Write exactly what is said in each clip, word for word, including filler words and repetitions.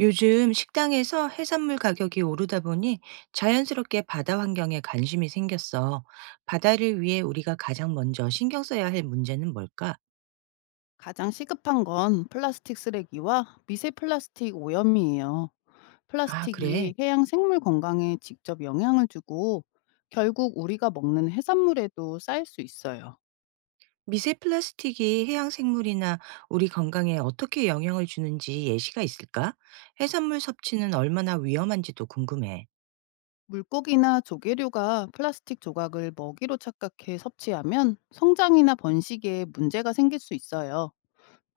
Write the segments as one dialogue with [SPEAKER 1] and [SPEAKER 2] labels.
[SPEAKER 1] 요즘 식당에서 해산물 가격이 오르다 보니 자연스럽게 바다 환경에 관심이 생겼어. 바다를 위해 우리가 가장 먼저 신경 써야 할 문제는 뭘까?
[SPEAKER 2] 가장 시급한 건 플라스틱 쓰레기와 미세 플라스틱 오염이에요.
[SPEAKER 1] 아, 그래.
[SPEAKER 2] 플라스틱이 해양 생물 건강에 직접 영향을 주고 결국 우리가 먹는 해산물에도 쌓일 수 있어요.
[SPEAKER 1] 미세 플라스틱이 해양 생물이나 우리 건강에 어떻게 영향을 주는지 예시가 있을까? 해산물 섭취는 얼마나 위험한지도 궁금해.
[SPEAKER 2] 물고기나 조개류가 플라스틱 조각을 먹이로 착각해 섭취하면 성장이나 번식에 문제가 생길 수 있어요.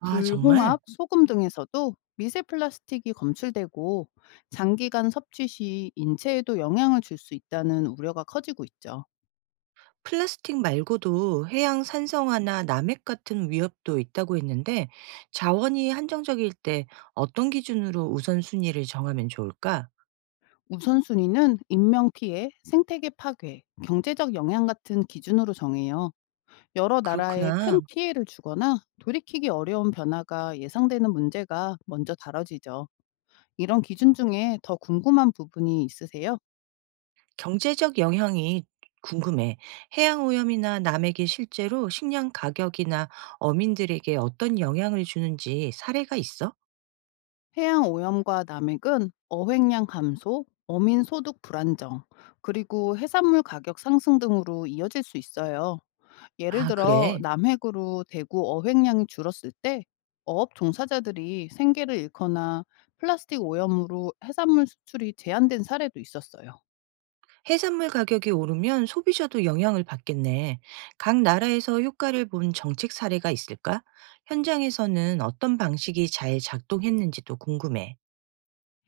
[SPEAKER 1] 아, 정말?
[SPEAKER 2] 홍합, 소금 등에서도 미세 플라스틱이 검출되고 장기간 섭취 시 인체에도 영향을 줄 수 있다는 우려가 커지고 있죠.
[SPEAKER 1] 플라스틱 말고도 해양 산성화나 남핵 같은 위협도 있다고 했는데 자원이 한정적일 때 어떤 기준으로 우선순위를 정하면 좋을까?
[SPEAKER 2] 우선순위는 인명 피해, 생태계 파괴, 경제적 영향 같은 기준으로 정해요. 여러 나라에
[SPEAKER 1] 그렇구나.
[SPEAKER 2] 큰 피해를 주거나 돌이키기 어려운 변화가 예상되는 문제가 먼저 다뤄지죠. 이런 기준 중에 더 궁금한 부분이 있으세요?
[SPEAKER 1] 경제적 영향이 궁금해. 해양 오염이나 남핵이 실제로 식량 가격이나 어민들에게 어떤 영향을 주는지 사례가 있어?
[SPEAKER 2] 해양 오염과 남획은 어획량 감소, 어민 소득 불안정, 그리고 해산물 가격 상승 등으로 이어질 수 있어요. 예를
[SPEAKER 1] 아,
[SPEAKER 2] 들어
[SPEAKER 1] 그래.
[SPEAKER 2] 남핵으로 대구 어획량이 줄었을 때 어업 종사자들이 생계를 잃거나 플라스틱 오염으로 해산물 수출이 제한된 사례도 있었어요.
[SPEAKER 1] 해산물 가격이 오르면 소비자도 영향을 받겠네. 각 나라에서 효과를 본 정책 사례가 있을까? 현장에서는 어떤 방식이 잘 작동했는지도 궁금해.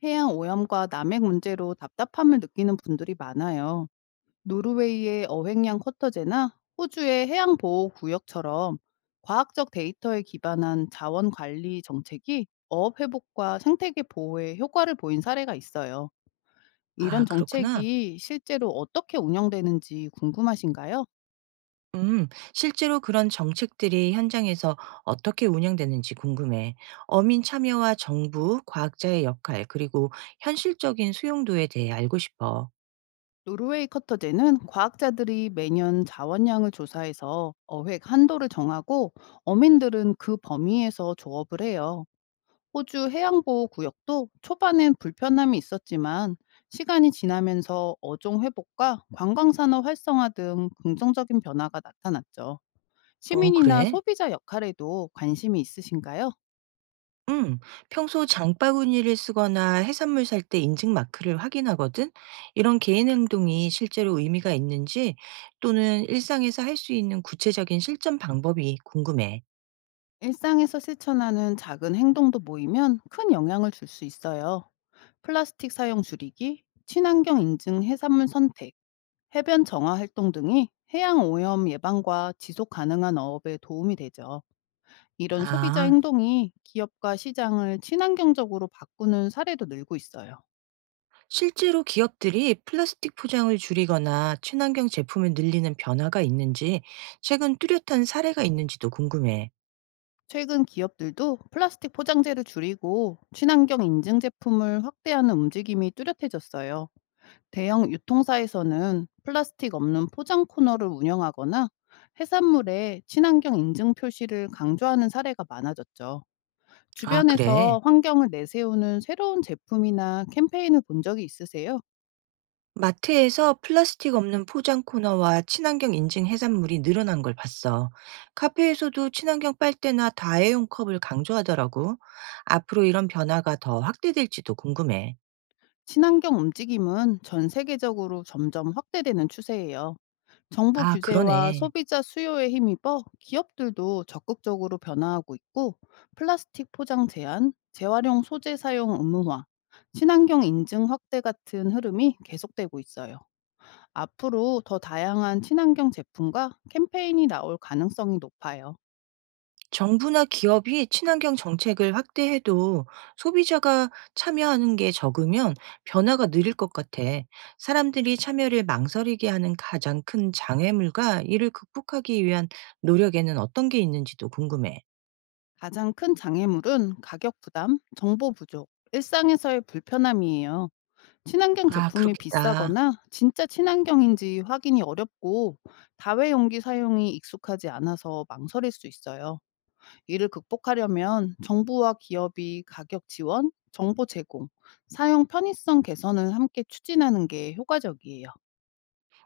[SPEAKER 2] 해양 오염과 남핵 문제로 답답함을 느끼는 분들이 많아요. 노르웨이의 어획량 쿼터제나 호주의 해양 보호 구역처럼 과학적 데이터에 기반한 자원 관리 정책이 어업 회복과 생태계 보호에 효과를 보인 사례가 있어요. 이런
[SPEAKER 1] 아, 그렇구나.
[SPEAKER 2] 정책이 실제로 어떻게 운영되는지 궁금하신가요?
[SPEAKER 1] 음, 실제로 그런 정책들이 현장에서 어떻게 운영되는지 궁금해. 어민 참여와 정부, 과학자의 역할, 그리고 현실적인 수용도에 대해 알고 싶어.
[SPEAKER 2] 노르웨이 커터제는 과학자들이 매년 자원량을 조사해서 어획 한도를 정하고 어민들은 그 범위에서 조업을 해요. 호주 해양보호 구역도 초반엔 불편함이 있었지만 시간이 지나면서 어종 회복과 관광산업 활성화 등 긍정적인 변화가 나타났죠.
[SPEAKER 1] 어,
[SPEAKER 2] 시민이나
[SPEAKER 1] 그래?
[SPEAKER 2] 소비자 역할에도 관심이 있으신가요?
[SPEAKER 1] 음, 평소 장바구니를 쓰거나 해산물 살 때 인증 마크를 확인하거든. 이런 개인 행동이 실제로 의미가 있는지 또는 일상에서 할 수 있는 구체적인 실천 방법이 궁금해.
[SPEAKER 2] 일상에서 실천하는 작은 행동도 모이면 큰 영향을 줄 수 있어요. 플라스틱 사용 줄이기, 친환경 인증 해산물 선택, 해변 정화 활동 등이 해양 오염 예방과 지속 가능한 어업에 도움이 되죠. 이런 소비자
[SPEAKER 1] 아,
[SPEAKER 2] 행동이 기업과 시장을 친환경적으로 바꾸는 사례도 늘고 있어요.
[SPEAKER 1] 실제로 기업들이 플라스틱 포장을 줄이거나 친환경 제품을 늘리는 변화가 있는지 최근 뚜렷한 사례가 있는지도 궁금해.
[SPEAKER 2] 최근 기업들도 플라스틱 포장재를 줄이고 친환경 인증 제품을 확대하는 움직임이 뚜렷해졌어요. 대형 유통사에서는 플라스틱 없는 포장 코너를 운영하거나 해산물에 친환경 인증 표시를 강조하는 사례가 많아졌죠.
[SPEAKER 1] 아, 그래.
[SPEAKER 2] 주변에서 환경을 내세우는 새로운 제품이나 캠페인을 본 적이 있으세요?
[SPEAKER 1] 마트에서 플라스틱 없는 포장 코너와 친환경 인증 해산물이 늘어난 걸 봤어. 카페에서도 친환경 빨대나 다회용 컵을 강조하더라고. 앞으로 이런 변화가 더 확대될지도 궁금해.
[SPEAKER 2] 친환경 움직임은 전 세계적으로 점점 확대되는 추세예요. 정부
[SPEAKER 1] 아,
[SPEAKER 2] 규제와
[SPEAKER 1] 그러네.
[SPEAKER 2] 소비자 수요에 힘입어 기업들도 적극적으로 변화하고 있고 플라스틱 포장 제한, 재활용 소재 사용 의무화, 친환경 인증 확대 같은 흐름이 계속되고 있어요. 앞으로 더 다양한 친환경 제품과 캠페인이 나올 가능성이 높아요.
[SPEAKER 1] 정부나 기업이 친환경 정책을 확대해도 소비자가 참여하는 게 적으면 변화가 느릴 것 같아. 사람들이 참여를 망설이게 하는 가장 큰 장애물과 이를 극복하기 위한 노력에는 어떤 게 있는지도 궁금해.
[SPEAKER 2] 가장 큰 장애물은 가격 부담, 정보 부족, 일상에서의 불편함이에요. 친환경
[SPEAKER 1] 아
[SPEAKER 2] 제품이
[SPEAKER 1] 그렇겠다.
[SPEAKER 2] 비싸거나 진짜 친환경인지 확인이 어렵고 다회용기 사용이 익숙하지 않아서 망설일 수 있어요. 이를 극복하려면 정부와 기업이 가격 지원, 정보 제공, 사용 편의성 개선을 함께 추진하는 게 효과적이에요.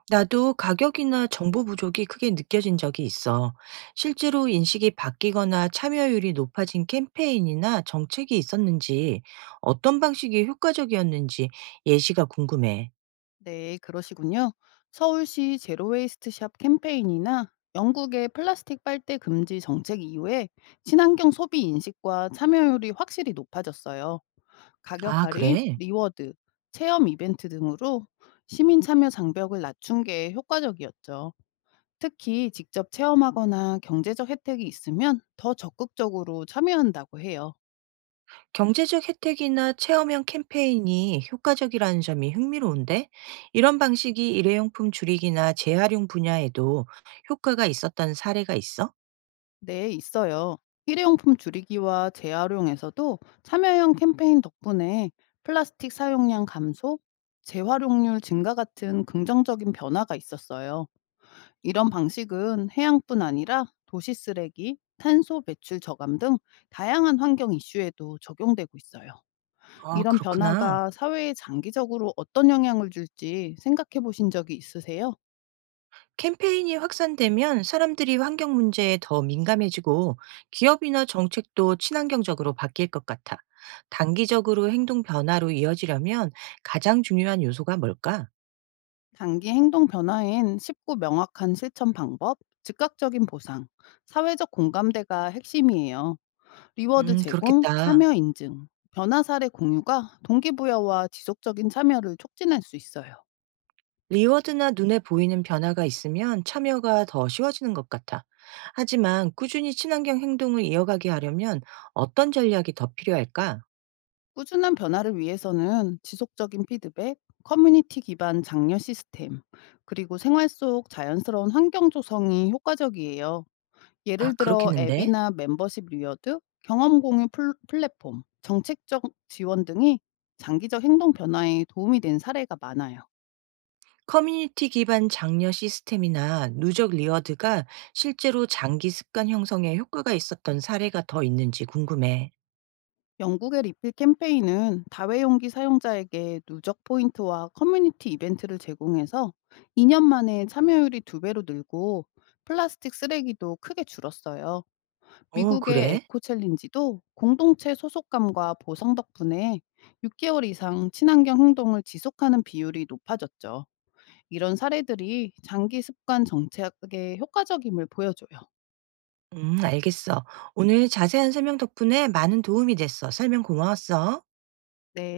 [SPEAKER 1] 나도 가격이나 정보 부족이 크게 느껴진 적이 있어. 실제로 인식이 바뀌거나 참여율이 높아진 캠페인이나 정책이 있었는지, 어떤 방식이 효과적이었는지 예시가 궁금해.
[SPEAKER 2] 네, 그러시군요. 서울시 제로웨이스트 샵 캠페인이나 영국의 플라스틱 빨대 금지 정책 이후에 친환경 소비 인식과 참여율이 확실히 높아졌어요. 가격
[SPEAKER 1] 아,
[SPEAKER 2] 할인,
[SPEAKER 1] 그래?
[SPEAKER 2] 리워드, 체험 이벤트 등으로 시민 참여 장벽을 낮춘 게 효과적이었죠. 특히 직접 체험하거나 경제적 혜택이 있으면 더 적극적으로 참여한다고 해요.
[SPEAKER 1] 경제적 혜택이나 체험형 캠페인이 효과적이라는 점이 흥미로운데? 이런 방식이 일회용품 줄이기나 재활용 분야에도 효과가 있었던 사례가 있어?
[SPEAKER 2] 네, 있어요. 일회용품 줄이기와 재활용에서도 참여형 캠페인 덕분에 플라스틱 사용량 감소, 재활용률 증가 같은 긍정적인 변화가 있었어요. 이런 방식은 해양뿐 아니라 도시 쓰레기, 탄소 배출 저감 등 다양한 환경 이슈에도 적용되고 있어요.
[SPEAKER 1] 아,
[SPEAKER 2] 이런
[SPEAKER 1] 그렇구나.
[SPEAKER 2] 변화가 사회에 장기적으로 어떤 영향을 줄지 생각해 보신 적이 있으세요?
[SPEAKER 1] 캠페인이 확산되면 사람들이 환경 문제에 더 민감해지고 기업이나 정책도 친환경적으로 바뀔 것 같아. 단기적으로 행동 변화로 이어지려면 가장 중요한 요소가 뭘까?
[SPEAKER 2] 단기 행동 변화엔 쉽고 명확한 실천 방법, 즉각적인 보상, 사회적 공감대가 핵심이에요. 리워드
[SPEAKER 1] 음,
[SPEAKER 2] 제공,
[SPEAKER 1] 그렇겠다.
[SPEAKER 2] 참여 인증, 변화 사례 공유가 동기부여와 지속적인 참여를 촉진할 수 있어요.
[SPEAKER 1] 리워드나 눈에 보이는 변화가 있으면 참여가 더 쉬워지는 것 같아. 하지만 꾸준히 친환경 행동을 이어가게 하려면 어떤 전략이 더 필요할까?
[SPEAKER 2] 꾸준한 변화를 위해서는 지속적인 피드백, 커뮤니티 기반 장려 시스템, 그리고 생활 속 자연스러운 환경 조성이 효과적이에요.
[SPEAKER 1] 아,
[SPEAKER 2] 예를 들어
[SPEAKER 1] 그렇겠는데.
[SPEAKER 2] 앱이나 멤버십 리워드, 경험 공유 플- 플랫폼, 정책적 지원 등이 장기적 행동 변화에 도움이 된 사례가 많아요.
[SPEAKER 1] 커뮤니티 기반 장려 시스템이나 누적 리워드가 실제로 장기 습관 형성에 효과가 있었던 사례가 더 있는지 궁금해.
[SPEAKER 2] 영국의 리필 캠페인은 다회용기 사용자에게 누적 포인트와 커뮤니티 이벤트를 제공해서 이 년 만에 참여율이 두 배로 늘고 플라스틱 쓰레기도 크게 줄었어요.
[SPEAKER 1] 어,
[SPEAKER 2] 미국의
[SPEAKER 1] 그래?
[SPEAKER 2] 에코 챌린지도 공동체 소속감과 보상 덕분에 육 개월 이상 친환경 행동을 지속하는 비율이 높아졌죠. 이런 사례들이 장기 습관 정착에 효과적임을 보여줘요.
[SPEAKER 1] 음, 알겠어. 오늘 자세한 설명 덕분에 많은 도움이 됐어. 설명 고마웠어.
[SPEAKER 2] 네.